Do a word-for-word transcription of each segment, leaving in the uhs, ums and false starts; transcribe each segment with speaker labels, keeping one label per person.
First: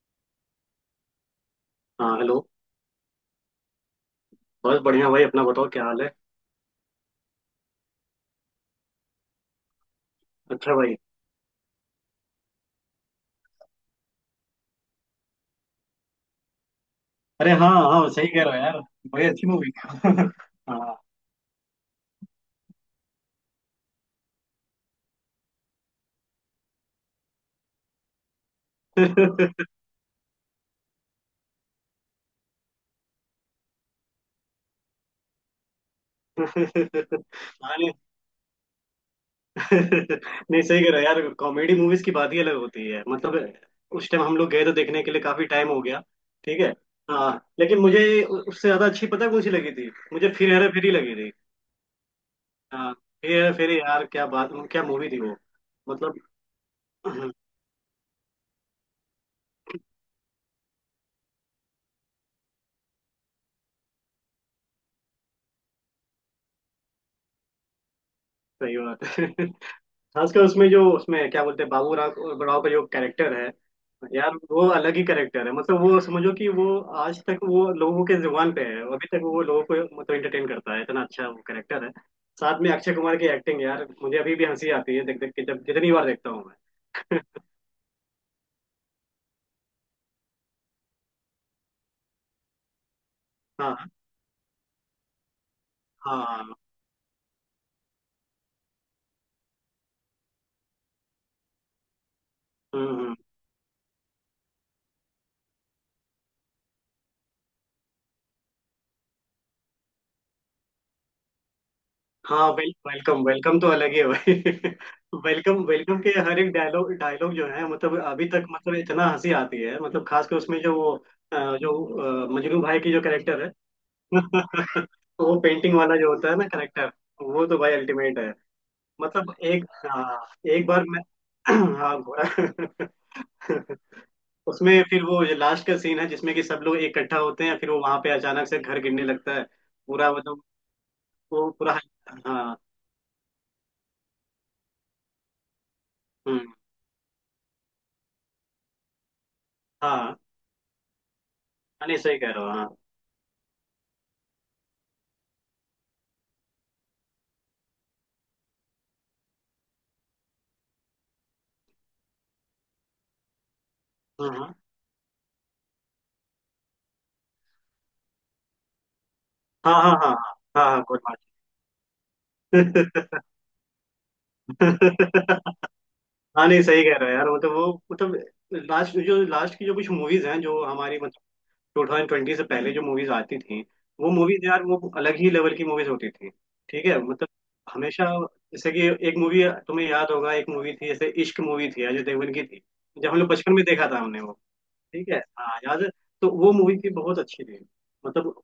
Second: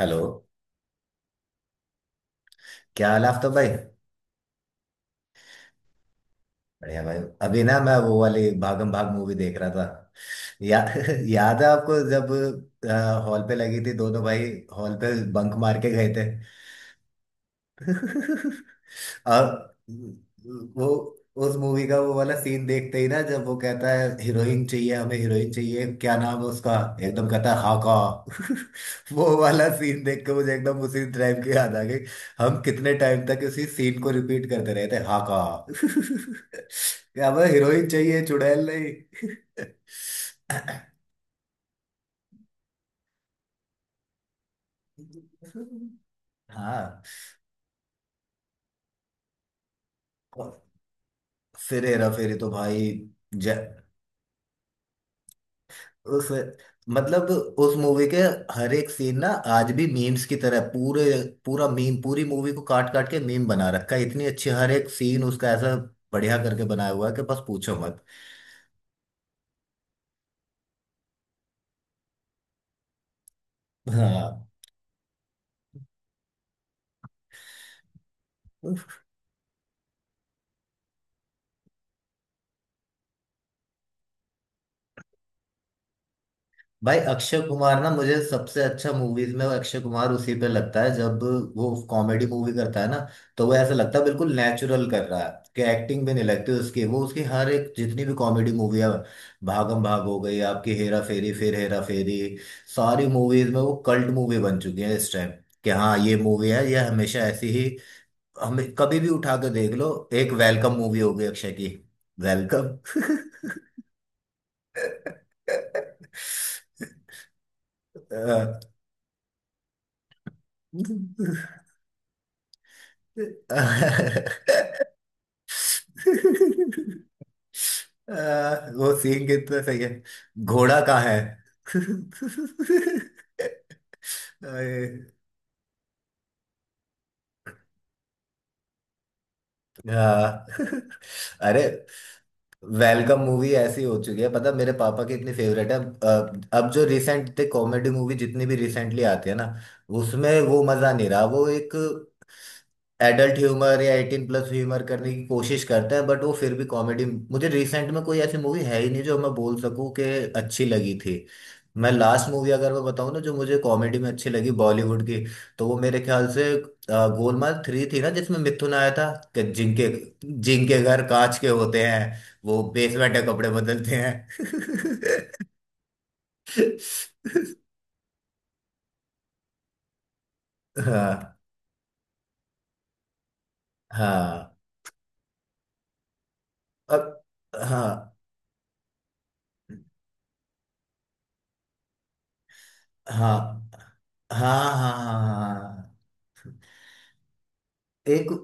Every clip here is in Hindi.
Speaker 1: हेलो।
Speaker 2: हाँ हेलो।
Speaker 1: क्या हाल है आफ्ताब भाई।
Speaker 2: बस बढ़िया भाई, अपना बताओ क्या हाल है।
Speaker 1: बढ़िया भाई। अभी ना मैं वो वाली भागम भाग मूवी देख रहा था।
Speaker 2: अच्छा
Speaker 1: या,
Speaker 2: भाई।
Speaker 1: याद है आपको जब हॉल पे लगी थी दोनों भाई हॉल पे बंक मार के गए
Speaker 2: अरे हाँ
Speaker 1: थे।
Speaker 2: हाँ, सही कह रहे हो यार। भाई अच्छी मूवी
Speaker 1: और
Speaker 2: हाँ।
Speaker 1: वो
Speaker 2: हाँ,
Speaker 1: उस मूवी का वो वाला सीन देखते ही ना, जब वो कहता है हीरोइन चाहिए, हमें हीरोइन चाहिए, क्या नाम है उसका, एकदम कहता है हाका। वो वाला सीन देख के मुझे एकदम उसी टाइम की याद आ गई। हम कितने टाइम तक उसी सीन को रिपीट करते रहे थे, हाका। क्या हमें हीरोइन
Speaker 2: नहीं
Speaker 1: चाहिए चुड़ैल नहीं।
Speaker 2: नहीं, सही कह रहे हो यार, कॉमेडी मूवीज की बात ही अलग होती है। मतलब उस टाइम हम लोग गए तो देखने के लिए काफी टाइम हो गया। ठीक है।
Speaker 1: हाँ,
Speaker 2: हाँ। लेकिन मुझे उ- उससे ज्यादा अच्छी पता है कौन सी लगी थी मुझे, फिर हेरा फेरी लगी थी।
Speaker 1: फिर हेरा फेरी तो भाई।
Speaker 2: हाँ। फिर हेरा फेरी
Speaker 1: जय
Speaker 2: यार, क्या बात, क्या मूवी थी वो। मतलब
Speaker 1: उस मतलब
Speaker 2: हाँ,
Speaker 1: उस मूवी के हर एक सीन ना आज भी मीम्स की तरह पूरे पूरा मीम, पूरी मूवी को काट काट के मीम बना रखा है। इतनी अच्छी हर एक सीन उसका ऐसा बढ़िया करके बनाया हुआ है कि बस पूछो मत।
Speaker 2: सही बात है। खासकर उसमें, जो उसमें क्या बोलते हैं, बाबू राव राव का जो कैरेक्टर है, यार
Speaker 1: हाँ,
Speaker 2: वो अलग ही कैरेक्टर है। मतलब वो समझो कि वो आज तक वो लोगों के जुबान पे है, अभी तक वो लोगों को मतलब एंटरटेन करता है, इतना अच्छा वो कैरेक्टर है। साथ में अक्षय कुमार की एक्टिंग, यार मुझे अभी भी हंसी आती है देख देख के, जब जितनी बार देखता हूँ मैं।
Speaker 1: भाई अक्षय कुमार ना मुझे सबसे अच्छा मूवीज में वो अक्षय कुमार उसी पे लगता है जब वो कॉमेडी मूवी करता है ना। तो वो ऐसा
Speaker 2: हाँ।
Speaker 1: लगता है बिल्कुल नेचुरल कर रहा है कि एक्टिंग भी नहीं लगती
Speaker 2: हाँ।
Speaker 1: उसकी। वो उसकी हर एक जितनी भी कॉमेडी मूवी है, भागम भाग हो गई आपकी, हेरा फेरी, फिर हेरा फेरी,
Speaker 2: हम्म
Speaker 1: सारी
Speaker 2: हम्म।
Speaker 1: मूवीज में वो कल्ट मूवी बन चुकी है इस टाइम, कि हाँ ये मूवी है, ये हमेशा ऐसी ही, हमें कभी भी उठा के देख लो। एक वेलकम मूवी हो गई अक्षय की।
Speaker 2: हाँ,
Speaker 1: वेलकम।
Speaker 2: वेलकम वेलकम तो अलग ही है भाई। वेलकम वेलकम के हर एक डायलॉग डायलॉग जो है, मतलब अभी तक, मतलब इतना हंसी आती है, मतलब खास कर उसमें जो वो
Speaker 1: आ,
Speaker 2: अ, जो अ, मजनू भाई की जो कैरेक्टर है। वो पेंटिंग वाला जो होता है ना कैरेक्टर, वो तो भाई अल्टीमेट है।
Speaker 1: वो सीन
Speaker 2: मतलब
Speaker 1: कितना
Speaker 2: एक,
Speaker 1: सही है।
Speaker 2: हाँ एक
Speaker 1: घोड़ा
Speaker 2: बार
Speaker 1: कहाँ
Speaker 2: मैं
Speaker 1: है।
Speaker 2: हाँ घोड़ा। उसमें फिर
Speaker 1: अरे,
Speaker 2: वो जो लास्ट का सीन है, जिसमें कि सब लोग इकट्ठा होते हैं, फिर वो वहां पे अचानक से घर गिरने लगता है, पूरा मतलब,
Speaker 1: हाँ।
Speaker 2: वो
Speaker 1: अरे
Speaker 2: पूरा हाँ।
Speaker 1: वेलकम मूवी ऐसी हो चुकी है, पता मेरे पापा की इतनी फेवरेट है। अब
Speaker 2: हम्म।
Speaker 1: अब जो रिसेंट कॉमेडी मूवी जितनी भी रिसेंटली आती है ना,
Speaker 2: हाँ।
Speaker 1: उसमें वो मजा नहीं रहा। वो एक
Speaker 2: हाँ, नहीं सही कह रहे हो। हाँ।
Speaker 1: एडल्ट ह्यूमर या एटीन प्लस ह्यूमर करने की कोशिश करता है, बट वो फिर भी कॉमेडी मुझे रिसेंट में कोई ऐसी मूवी है ही नहीं जो मैं बोल सकूं कि अच्छी लगी थी। मैं लास्ट मूवी अगर मैं बताऊं ना जो मुझे कॉमेडी में अच्छी लगी
Speaker 2: हाँ
Speaker 1: बॉलीवुड की, तो वो मेरे ख्याल से अ, गोलमाल थ्री थी ना, जिसमें मिथुन आया था कि
Speaker 2: हाँ
Speaker 1: जिनके
Speaker 2: हाँ। हाँ हाँ
Speaker 1: जिनके
Speaker 2: हाँ। गुड
Speaker 1: घर कांच के होते हैं वो
Speaker 2: मॉर्निंग।
Speaker 1: बेसमेंट के कपड़े बदलते हैं।
Speaker 2: हाँ, नहीं सही कह रहे हो यार, मतलब वो, मतलब लास्ट, जो लास्ट की जो कुछ मूवीज हैं जो हमारी, मतलब
Speaker 1: हाँ
Speaker 2: टू थाउजेंड ट्वेंटी से पहले जो मूवीज आती थी, वो मूवीज
Speaker 1: हाँ।
Speaker 2: यार वो अलग ही लेवल की मूवीज होती थी। ठीक है,
Speaker 1: अब
Speaker 2: मतलब हमेशा।
Speaker 1: हाँ
Speaker 2: जैसे कि एक मूवी तुम्हें याद होगा, एक मूवी थी जैसे इश्क मूवी थी, अजय देवगन की थी, जब हम लोग
Speaker 1: हाँ
Speaker 2: बचपन में देखा था हमने वो।
Speaker 1: हाँ हाँ
Speaker 2: ठीक
Speaker 1: हाँ
Speaker 2: है,
Speaker 1: हाँ। हाँ,
Speaker 2: हाँ याद है?
Speaker 1: हाँ।
Speaker 2: तो वो मूवी थी बहुत अच्छी थी,
Speaker 1: एक
Speaker 2: मतलब।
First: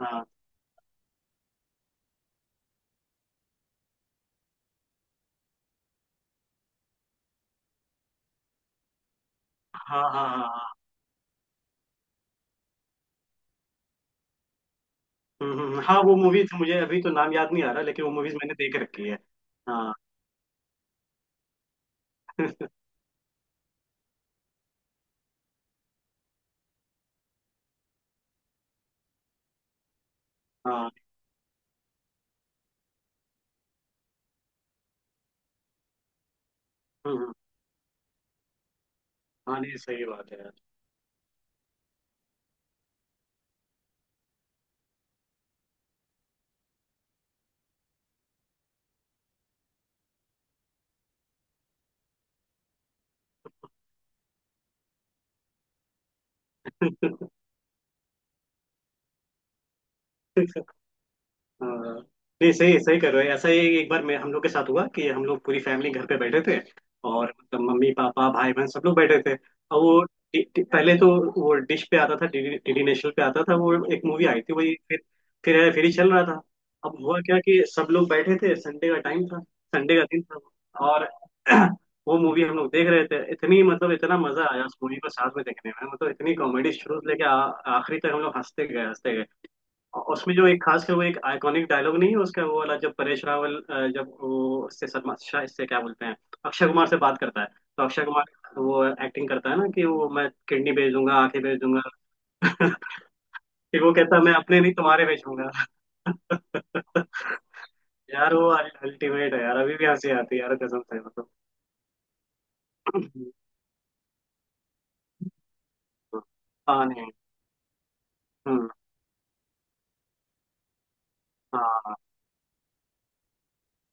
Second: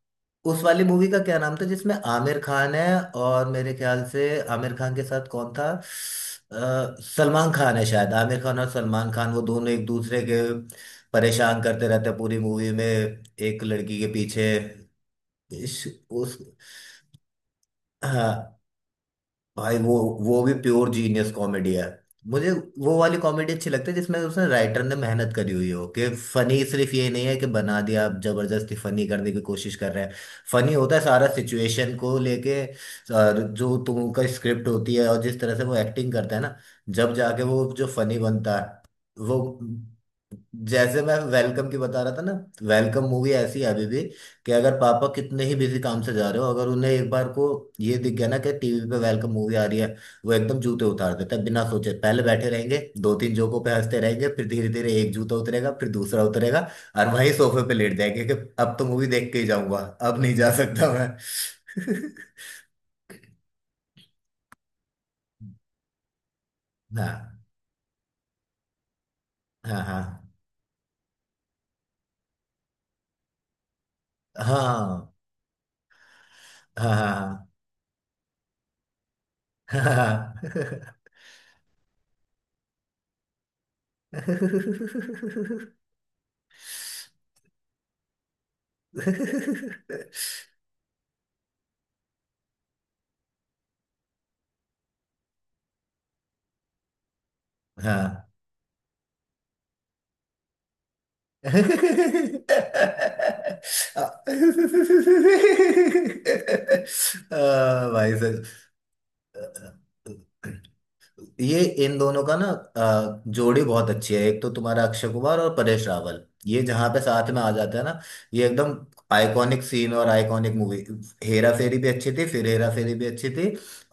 Speaker 2: हाँ
Speaker 1: उस वाली मूवी का क्या नाम था जिसमें आमिर खान है, और मेरे ख्याल से आमिर खान के साथ कौन था, अ, सलमान खान है शायद। आमिर खान और सलमान खान वो दोनों एक
Speaker 2: हाँ
Speaker 1: दूसरे
Speaker 2: हाँ हाँ।
Speaker 1: के
Speaker 2: हाँ।
Speaker 1: परेशान करते रहते हैं पूरी मूवी में एक लड़की के पीछे।
Speaker 2: हम्म, हम्म, हाँ
Speaker 1: इस,
Speaker 2: वो
Speaker 1: उस
Speaker 2: मूवीज मुझे अभी तो नाम याद नहीं आ रहा, लेकिन वो मूवीज मैंने
Speaker 1: हाँ
Speaker 2: देख रखी है।
Speaker 1: भाई
Speaker 2: हाँ।
Speaker 1: वो वो भी प्योर जीनियस कॉमेडी है। मुझे वो वाली कॉमेडी अच्छी लगती है जिसमें उसने राइटर ने मेहनत करी हुई हो, कि फनी सिर्फ ये नहीं है कि बना दिया आप जबरदस्ती फनी करने की कोशिश कर रहे हैं। फनी
Speaker 2: हाँ।
Speaker 1: होता है सारा सिचुएशन को लेके और जो तुमका स्क्रिप्ट होती है, और जिस तरह से वो एक्टिंग करता है ना, जब
Speaker 2: हम्म,
Speaker 1: जाके वो जो फनी बनता है वो।
Speaker 2: हाँ नहीं सही बात है।
Speaker 1: जैसे मैं वेलकम की बता रहा था ना, वेलकम मूवी ऐसी है अभी भी कि अगर पापा कितने ही बिजी काम से जा रहे हो, अगर उन्हें एक बार को ये दिख गया ना कि टीवी पे वेलकम मूवी आ रही है, वो एकदम जूते उतार देते हैं बिना सोचे, पहले बैठे रहेंगे, दो तीन जोकों पे हंसते रहेंगे, फिर धीरे धीरे एक जूता उतरेगा फिर दूसरा उतरेगा, और
Speaker 2: यार
Speaker 1: वहीं सोफे पे लेट जाएंगे कि अब तो मूवी देख के ही जाऊंगा, अब नहीं जा सकता मैं।
Speaker 2: हाँ, नहीं सही सही कर रहे हो। ऐसा ही एक बार मैं, हम लोग के साथ हुआ कि हम लोग पूरी फैमिली घर पे बैठे थे, और
Speaker 1: हाँ
Speaker 2: मतलब मम्मी पापा भाई बहन सब लोग बैठे थे। और वो
Speaker 1: हाँ
Speaker 2: डि- डि- पहले तो वो डिश पे आता था, डीडी डीडी नेशनल पे आता था, वो एक मूवी आई थी
Speaker 1: हाँ
Speaker 2: वही। फिर
Speaker 1: हाँ
Speaker 2: फिर है- फिर ही चल रहा था।
Speaker 1: हाँ
Speaker 2: अब हुआ क्या
Speaker 1: हाँ
Speaker 2: कि सब लोग बैठे थे, संडे का टाइम था, संडे का दिन था।
Speaker 1: हाँ
Speaker 2: और वो मूवी हम लोग देख रहे थे, इतनी मतलब इतना मजा आया उस मूवी को साथ में
Speaker 1: हाँ।
Speaker 2: देखने में, मतलब इतनी कॉमेडी, शुरू से लेके आ- आखिरी तक हम लोग हंसते गए हंसते गए। उसमें जो एक खास कर वो एक आइकॉनिक डायलॉग नहीं है उसका, वो वाला जब परेश रावल अ, जब वो इससे सलमान शाह इससे क्या बोलते हैं, अक्षय कुमार से बात करता है, तो अक्षय
Speaker 1: हाँ।
Speaker 2: कुमार वो एक्टिंग करता है ना कि वो, मैं किडनी बेच दूंगा, आंखें बेच दूंगा,
Speaker 1: आ,
Speaker 2: कि वो कहता है मैं अपने नहीं तुम्हारे बेचूंगा।
Speaker 1: भाई
Speaker 2: यार
Speaker 1: साहब,
Speaker 2: वो अल्टीमेट है यार, अभी भी हंसी आती है यार, कसम से मतलब।
Speaker 1: ये इन दोनों का ना अ, जोड़ी बहुत अच्छी है। एक तो तुम्हारा अक्षय कुमार और परेश रावल, ये
Speaker 2: हाँ
Speaker 1: जहाँ पे
Speaker 2: नहीं।
Speaker 1: साथ में आ जाते हैं ना, ये
Speaker 2: हम्म।
Speaker 1: एकदम आइकॉनिक सीन और आइकॉनिक मूवी। हेरा फेरी भी
Speaker 2: हाँ
Speaker 1: अच्छी थी, फिर हेरा फेरी भी अच्छी थी,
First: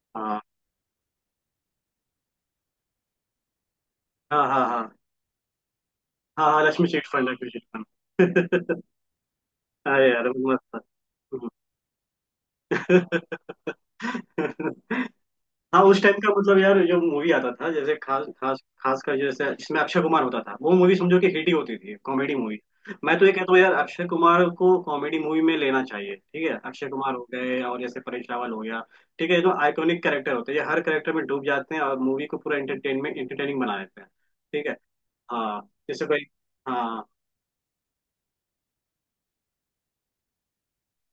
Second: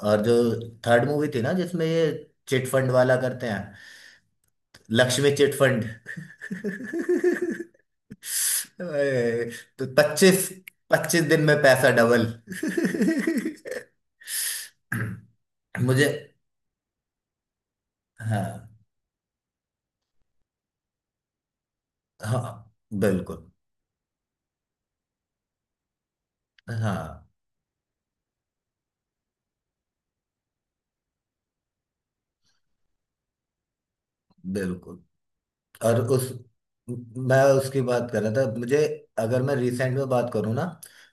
Speaker 1: और जो
Speaker 2: हाँ
Speaker 1: थर्ड मूवी थी ना जिसमें ये चिटफंड वाला करते हैं,
Speaker 2: हाँ। हाँ हाँ
Speaker 1: लक्ष्मी चिटफंड।
Speaker 2: हाँ। हाँ लक्ष्मी चिट फंड, लक्ष्मी
Speaker 1: अरे,
Speaker 2: चिट फंड।
Speaker 1: तो
Speaker 2: अरे यार
Speaker 1: पच्चीस
Speaker 2: मस्त
Speaker 1: पच्चीस दिन
Speaker 2: था।
Speaker 1: में पैसा डबल।
Speaker 2: हाँ उस
Speaker 1: मुझे
Speaker 2: टाइम का, मतलब यार जो मूवी आता था, जैसे खास खास
Speaker 1: हाँ
Speaker 2: खास कर, जैसे जिसमें अक्षय कुमार होता था, वो मूवी समझो कि हिट ही होती थी, कॉमेडी मूवी।
Speaker 1: हाँ
Speaker 2: मैं तो ये
Speaker 1: बिल्कुल।
Speaker 2: कहता हूँ यार, अक्षय कुमार को कॉमेडी मूवी में लेना चाहिए, ठीक है। अक्षय कुमार हो
Speaker 1: हाँ
Speaker 2: गए और जैसे परेश रावल हो गया, ठीक है, ये तो आइकॉनिक कैरेक्टर होते हैं। ये हर कैरेक्टर में डूब जाते हैं और मूवी को पूरा एंटरटेनमेंट एंटरटेनिंग बना देते हैं। ठीक है।
Speaker 1: बिल्कुल।
Speaker 2: हाँ,
Speaker 1: और
Speaker 2: जैसे कोई।
Speaker 1: उस
Speaker 2: हाँ।
Speaker 1: मैं उसकी बात कर रहा था। मुझे अगर मैं रिसेंट में बात करूँ ना,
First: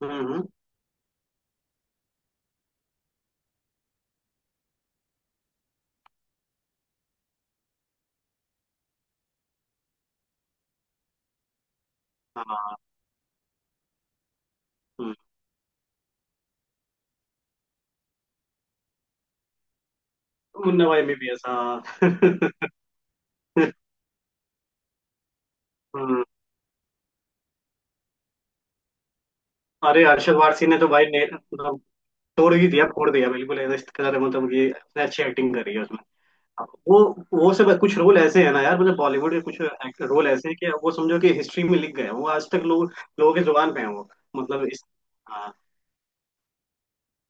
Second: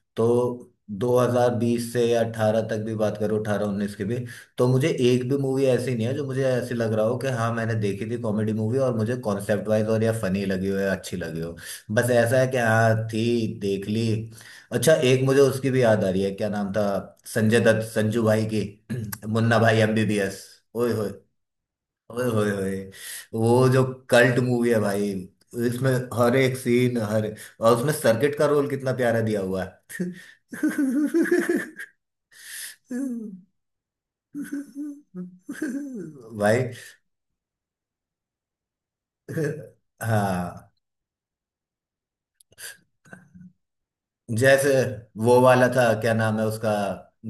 Speaker 2: हम्म हम्म,
Speaker 1: तो दो हज़ार बीस से या अठारह तक भी बात करूँ, अठारह उन्नीस की भी, तो मुझे एक भी मूवी ऐसी नहीं है जो मुझे ऐसी लग रहा हो कि हाँ मैंने देखी थी कॉमेडी मूवी और मुझे कॉन्सेप्ट वाइज और या फनी लगी हो या अच्छी लगी हो। बस ऐसा है कि
Speaker 2: हाँ।
Speaker 1: हाँ थी देख ली। अच्छा,
Speaker 2: हम्म,
Speaker 1: एक मुझे उसकी भी याद आ रही है क्या नाम था, संजय दत्त, संजू भाई की मुन्ना भाई एमबीबीएस।
Speaker 2: मुन्ना
Speaker 1: ओए
Speaker 2: भाई
Speaker 1: होए,
Speaker 2: एमबीबीएस हाँ।
Speaker 1: ओए होए होए। वो जो कल्ट मूवी है भाई, इसमें
Speaker 2: हम्म।
Speaker 1: हर एक सीन, हर और उसमें सर्किट का रोल कितना प्यारा दिया हुआ
Speaker 2: अरे
Speaker 1: है।
Speaker 2: अरशद वारसी ने तो भाई, ने मतलब तोड़ ही दिया, फोड़ दिया बिल्कुल, ऐसा इसके साथ। मतलब ये इसने अच्छी एक्टिंग करी है उसमें।
Speaker 1: भाई,
Speaker 2: वो वो सब कुछ रोल ऐसे है ना यार, मतलब बॉलीवुड के कुछ रोल ऐसे हैं
Speaker 1: हाँ
Speaker 2: कि वो समझो कि हिस्ट्री में लिख गए हैं। वो आज तक लोग, लोगों के जुबान पे है वो, मतलब
Speaker 1: जैसे,
Speaker 2: इस।
Speaker 1: वो
Speaker 2: हाँ।
Speaker 1: वाला था क्या नाम है उसका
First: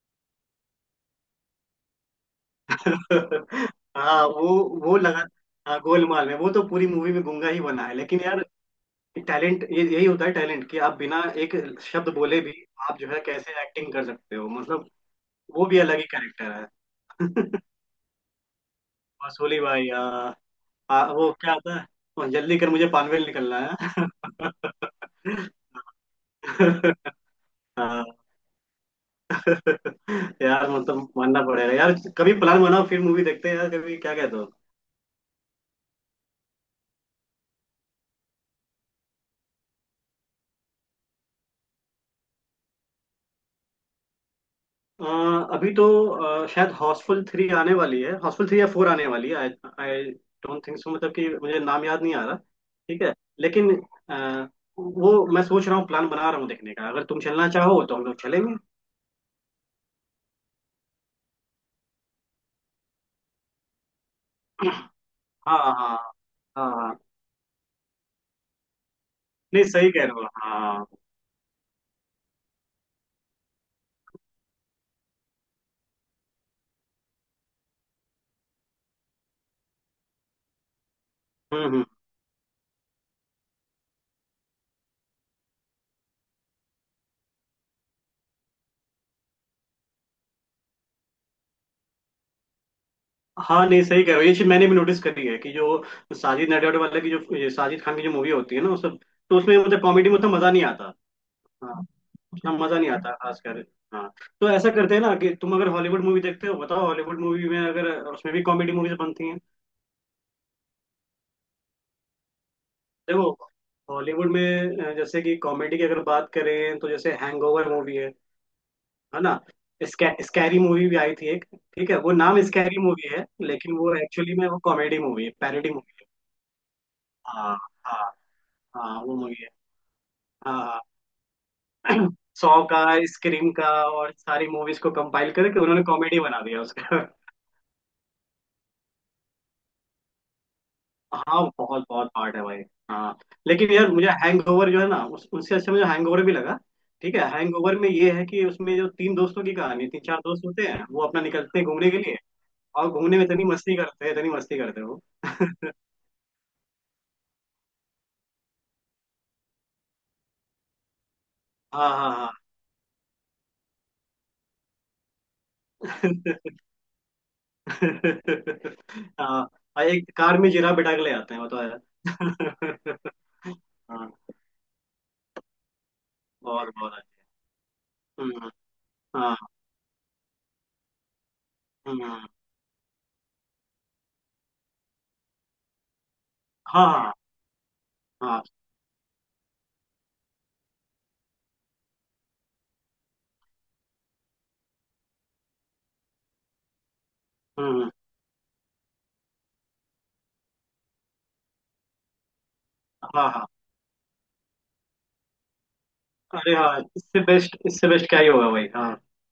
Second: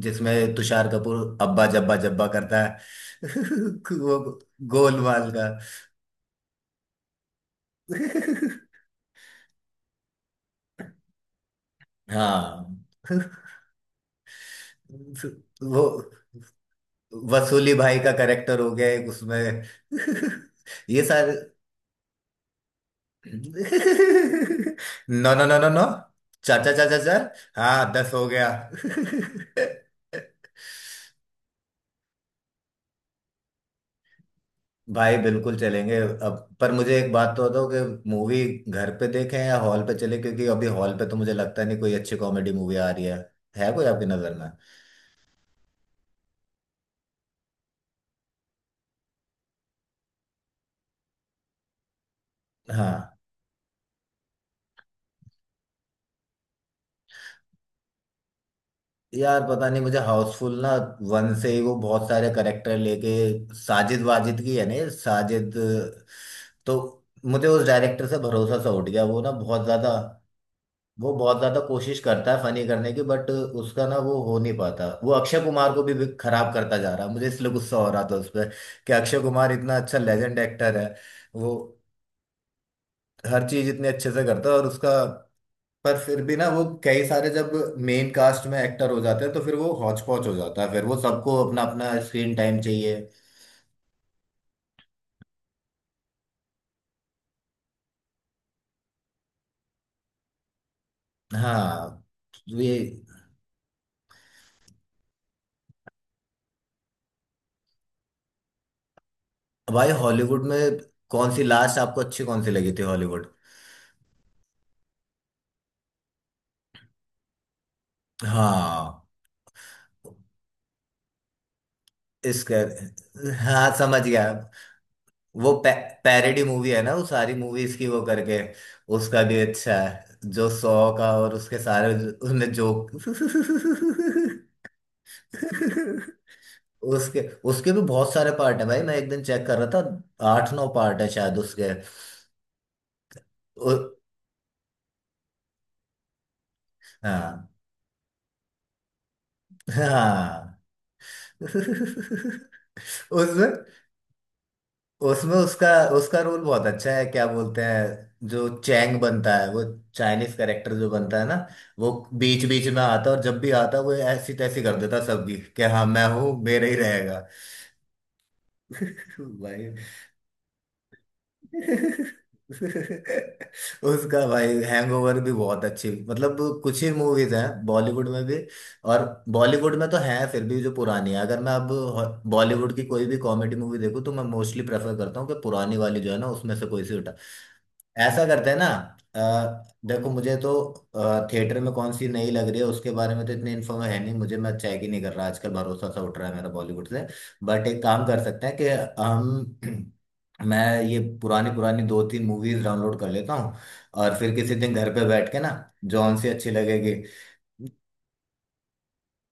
Speaker 1: जिसमें तुषार कपूर अब्बा जब्बा जब्बा करता है। वो
Speaker 2: हाँ वो, वो लगा।
Speaker 1: गोलमाल का।
Speaker 2: हाँ गोलमाल में वो तो पूरी मूवी में गूंगा ही बना है, लेकिन यार टैलेंट ये यही होता है टैलेंट, कि आप बिना एक शब्द बोले भी
Speaker 1: हाँ,
Speaker 2: आप जो है कैसे एक्टिंग कर सकते हो, मतलब। वो भी
Speaker 1: वो
Speaker 2: अलग ही कैरेक्टर है।
Speaker 1: वसूली भाई का करेक्टर हो गया एक
Speaker 2: मसूली
Speaker 1: उसमें।
Speaker 2: भाई, आ,
Speaker 1: ये
Speaker 2: आ, वो
Speaker 1: सारे।
Speaker 2: क्या आता है, वो जल्दी कर मुझे पानवेल निकलना है।
Speaker 1: No no no no no. चार चार चार चार चार। हाँ दस
Speaker 2: हाँ
Speaker 1: हो गया।
Speaker 2: यार, मतलब मानना पड़ेगा यार। कभी प्लान बनाओ फिर मूवी देखते हैं यार, कभी, क्या कहते हो?
Speaker 1: भाई बिल्कुल चलेंगे। अब पर मुझे एक बात तो बताओ कि मूवी घर पे देखें या हॉल पे चले, क्योंकि अभी हॉल पे तो मुझे लगता नहीं कोई अच्छी कॉमेडी मूवी आ रही है। है कोई आपकी नजर में।
Speaker 2: अ, अभी तो, अ, शायद हाउसफुल थ्री आने वाली है, हाउसफुल थ्री या फोर आने वाली है। आई डोंट थिंक सो, मतलब कि मुझे नाम याद नहीं आ रहा, ठीक है।
Speaker 1: हाँ,
Speaker 2: लेकिन अ, वो, मैं सोच रहा हूँ, प्लान बना रहा हूँ देखने का, अगर तुम चलना चाहो तो हम लोग चलेंगे।
Speaker 1: यार पता नहीं मुझे हाउसफुल ना वन से ही वो बहुत सारे करेक्टर लेके, साजिद वाजिद की है ना, ये, साजिद,
Speaker 2: हाँ हाँ हाँ।
Speaker 1: तो
Speaker 2: हाँ
Speaker 1: मुझे उस डायरेक्टर से भरोसा सा उठ गया। वो ना
Speaker 2: नहीं
Speaker 1: बहुत
Speaker 2: सही
Speaker 1: ज्यादा,
Speaker 2: कह रहे हो, हाँ हाँ।
Speaker 1: वो बहुत ज्यादा कोशिश करता है फनी करने की, बट उसका ना वो हो नहीं पाता। वो अक्षय कुमार को भी भी खराब करता जा रहा है। मुझे इसलिए गुस्सा हो रहा था उस पर, कि अक्षय कुमार इतना अच्छा लेजेंड एक्टर है, वो
Speaker 2: हम्म हम्म।
Speaker 1: हर चीज इतने अच्छे से करता है, और उसका, पर फिर भी ना वो कई सारे जब मेन कास्ट में एक्टर हो जाते हैं तो फिर वो हौच पौच हो जाता है, फिर वो सबको अपना अपना स्क्रीन टाइम चाहिए।
Speaker 2: हाँ नहीं सही कह रहे हो, ये चीज मैंने भी नोटिस करी है कि जो साजिद नडियाड वाले की जो, ये साजिद खान की जो मूवी होती है ना, उसमें तो उसमें मतलब कॉमेडी में उतना मजा नहीं आता। हाँ
Speaker 1: हाँ
Speaker 2: उतना
Speaker 1: तो ये
Speaker 2: मजा नहीं आता, खासकर। हाँ तो ऐसा करते हैं ना कि तुम अगर हॉलीवुड मूवी देखते हो, बताओ हॉलीवुड मूवी में, अगर उसमें भी कॉमेडी मूवीज बनती हैं।
Speaker 1: भाई हॉलीवुड में कौन सी लास्ट आपको अच्छी, कौन सी लगी थी हॉलीवुड।
Speaker 2: देखो हॉलीवुड में अ, जैसे कि कॉमेडी की अगर बात करें, तो जैसे हैंगओवर मूवी है
Speaker 1: हाँ
Speaker 2: है ना। स्कै, स्कैरी मूवी भी आई थी एक, ठीक है, वो नाम
Speaker 1: इसका,
Speaker 2: स्कैरी मूवी है
Speaker 1: हाँ
Speaker 2: लेकिन वो
Speaker 1: समझ गया।
Speaker 2: एक्चुअली में वो कॉमेडी मूवी है,
Speaker 1: वो पै,
Speaker 2: पैरोडी मूवी है।
Speaker 1: पैरेडी मूवी है ना, वो सारी
Speaker 2: हाँ
Speaker 1: मूवीज की वो
Speaker 2: हाँ।
Speaker 1: करके,
Speaker 2: हाँ वो
Speaker 1: उसका भी
Speaker 2: मूवी।
Speaker 1: अच्छा है जो सौ
Speaker 2: हाँ
Speaker 1: का, और उसके सारे उसने
Speaker 2: सॉ का,
Speaker 1: जोक।
Speaker 2: स्क्रीम का और सारी मूवीज को कंपाइल करके उन्होंने कॉमेडी बना दिया उसका।
Speaker 1: उसके, उसके भी बहुत सारे पार्ट है भाई। मैं एक दिन चेक कर रहा था, आठ नौ पार्ट है शायद
Speaker 2: हाँ
Speaker 1: उसके।
Speaker 2: बहुत बहुत पार्ट है भाई। हाँ
Speaker 1: उ,
Speaker 2: लेकिन यार मुझे हैंगओवर जो है ना उस, उससे अच्छा मुझे हैंगओवर भी लगा। ठीक है,
Speaker 1: हाँ
Speaker 2: हैंगओवर में ये है कि उसमें जो तीन दोस्तों की कहानी, तीन चार दोस्त
Speaker 1: हाँ।
Speaker 2: होते हैं, वो अपना निकलते हैं घूमने के लिए, और घूमने में इतनी
Speaker 1: उसमें,
Speaker 2: मस्ती करते हैं, इतनी मस्ती करते हैं वो।
Speaker 1: उसमें उसका, उसका रोल बहुत अच्छा है, क्या बोलते हैं, जो चैंग बनता है वो, चाइनीज कैरेक्टर जो बनता है ना,
Speaker 2: हाँ
Speaker 1: वो
Speaker 2: हाँ
Speaker 1: बीच बीच में आता है और जब भी आता है वो ऐसी तैसी कर देता है सबकी कि हाँ मैं हूँ मेरे ही रहेगा।
Speaker 2: हाँ। हाँ,
Speaker 1: भाई,
Speaker 2: और एक कार में जिराफ बिठा के ले आते हैं, वो तो है। हाँ
Speaker 1: उसका भाई हैंगओवर भी बहुत अच्छी, मतलब
Speaker 2: बहुत
Speaker 1: कुछ ही
Speaker 2: बहुत अच्छा।
Speaker 1: मूवीज हैं बॉलीवुड में भी,
Speaker 2: हम्म,
Speaker 1: और
Speaker 2: हाँ।
Speaker 1: बॉलीवुड में तो है फिर भी जो पुरानी है। अगर मैं अब हॉ-
Speaker 2: हम्म।
Speaker 1: बॉलीवुड की कोई भी कॉमेडी मूवी देखूँ तो मैं मोस्टली प्रेफर करता हूँ कि पुरानी वाली जो है ना उसमें से कोई सी उठा,
Speaker 2: हाँ,
Speaker 1: ऐसा
Speaker 2: हाँ,
Speaker 1: करते हैं ना। अ, देखो मुझे तो थिएटर में कौन सी नई लग रही है उसके बारे में तो इतनी इन्फॉर्म है नहीं मुझे, मैं चेक ही नहीं कर रहा आजकल, भरोसा सा उठ रहा है मेरा बॉलीवुड से। बट एक
Speaker 2: हुँ,
Speaker 1: काम कर सकते हैं कि हम मैं ये पुरानी पुरानी दो तीन मूवीज डाउनलोड कर
Speaker 2: हाँ,
Speaker 1: लेता
Speaker 2: हाँ।
Speaker 1: हूँ, और फिर किसी दिन घर पे बैठ के ना जॉन सी अच्छी
Speaker 2: अरे हाँ,
Speaker 1: लगेगी,
Speaker 2: इससे बेस्ट, इससे बेस्ट क्या ही होगा भाई। हाँ।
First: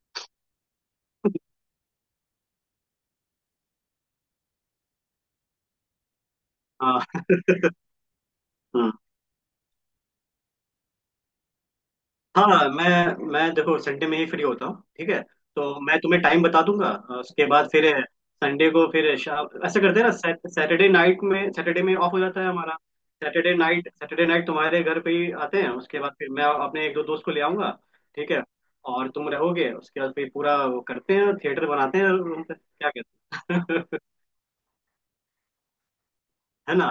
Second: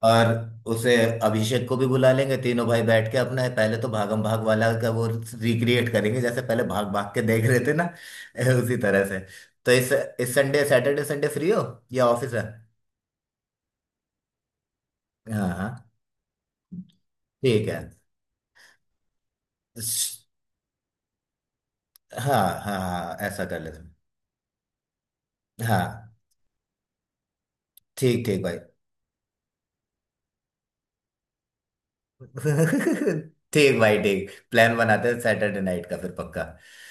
Speaker 1: और उसे अभिषेक को भी बुला लेंगे, तीनों भाई बैठ के अपना पहले तो भागम भाग वाला का वो रिक्रिएट करेंगे, जैसे पहले भाग
Speaker 2: हाँ।
Speaker 1: भाग के देख रहे थे ना। उसी
Speaker 2: हम्म,
Speaker 1: तरह से। तो इस इस संडे, सैटरडे संडे फ्री हो या ऑफिस है।
Speaker 2: हाँ मैं मैं देखो, संडे में ही फ्री होता हूँ, ठीक है।
Speaker 1: हाँ
Speaker 2: तो
Speaker 1: हाँ
Speaker 2: मैं तुम्हें टाइम बता दूंगा, अ, उसके
Speaker 1: ठीक
Speaker 2: बाद
Speaker 1: है।
Speaker 2: फिर संडे को फिर शाम, ऐसे करते हैं ना,
Speaker 1: श-
Speaker 2: सैटरडे नाइट में, सैटरडे में ऑफ हो जाता
Speaker 1: हाँ
Speaker 2: है हमारा।
Speaker 1: हाँ हाँ, ऐसा
Speaker 2: सैटरडे
Speaker 1: कर लेते
Speaker 2: नाइट,
Speaker 1: हैं।
Speaker 2: सैटरडे नाइट तुम्हारे घर पे ही आते हैं, उसके बाद
Speaker 1: हाँ
Speaker 2: फिर मैं अपने एक दो दोस्त को ले आऊंगा।
Speaker 1: ठीक
Speaker 2: ठीक
Speaker 1: ठीक
Speaker 2: है,
Speaker 1: भाई।
Speaker 2: और तुम रहोगे, उसके बाद फिर पूरा वो करते हैं, थिएटर बनाते हैं रूम पे, क्या कहते
Speaker 1: ठीक भाई
Speaker 2: हैं।
Speaker 1: ठीक, प्लान बनाते हैं सैटरडे नाइट का फिर पक्का।
Speaker 2: है ना।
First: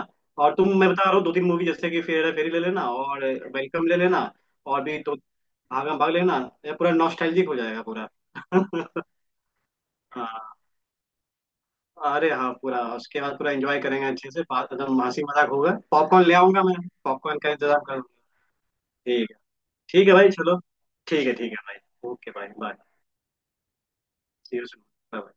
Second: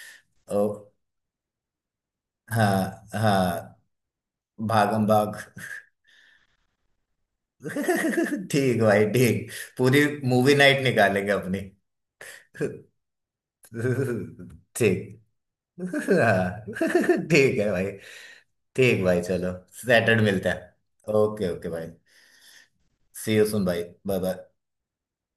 Speaker 2: और
Speaker 1: ओ
Speaker 2: तुम, मैं बता रहा हूँ दो तीन मूवी, जैसे कि फेर फेरी ले लेना
Speaker 1: हाँ
Speaker 2: और
Speaker 1: हाँ,
Speaker 2: वेलकम ले लेना, और भी
Speaker 1: भागम
Speaker 2: तो
Speaker 1: भाग।
Speaker 2: भागम भाग लेना। ये पूरा नॉस्टैल्जिक हो जाएगा पूरा।
Speaker 1: ठीक भाई ठीक, पूरी
Speaker 2: हाँ।
Speaker 1: मूवी नाइट निकालेंगे अपनी।
Speaker 2: अरे हाँ पूरा, उसके बाद पूरा एंजॉय करेंगे अच्छे से, बात एकदम
Speaker 1: ठीक।
Speaker 2: हंसी मजाक होगा, पॉपकॉर्न ले आऊंगा मैं।
Speaker 1: हाँ
Speaker 2: पॉपकॉर्न का
Speaker 1: ठीक है
Speaker 2: इंतजाम
Speaker 1: भाई।
Speaker 2: करूंगा।
Speaker 1: ठीक भाई
Speaker 2: ठीक है,
Speaker 1: चलो,
Speaker 2: ठीक है
Speaker 1: सैटरडे
Speaker 2: भाई
Speaker 1: मिलता
Speaker 2: चलो।
Speaker 1: है।
Speaker 2: ठीक है
Speaker 1: ओके
Speaker 2: ठीक है
Speaker 1: ओके भाई,
Speaker 2: भाई, ओके भाई बाय।
Speaker 1: सी यू सुन भाई, bye bye.
Speaker 2: See you soon. Bye.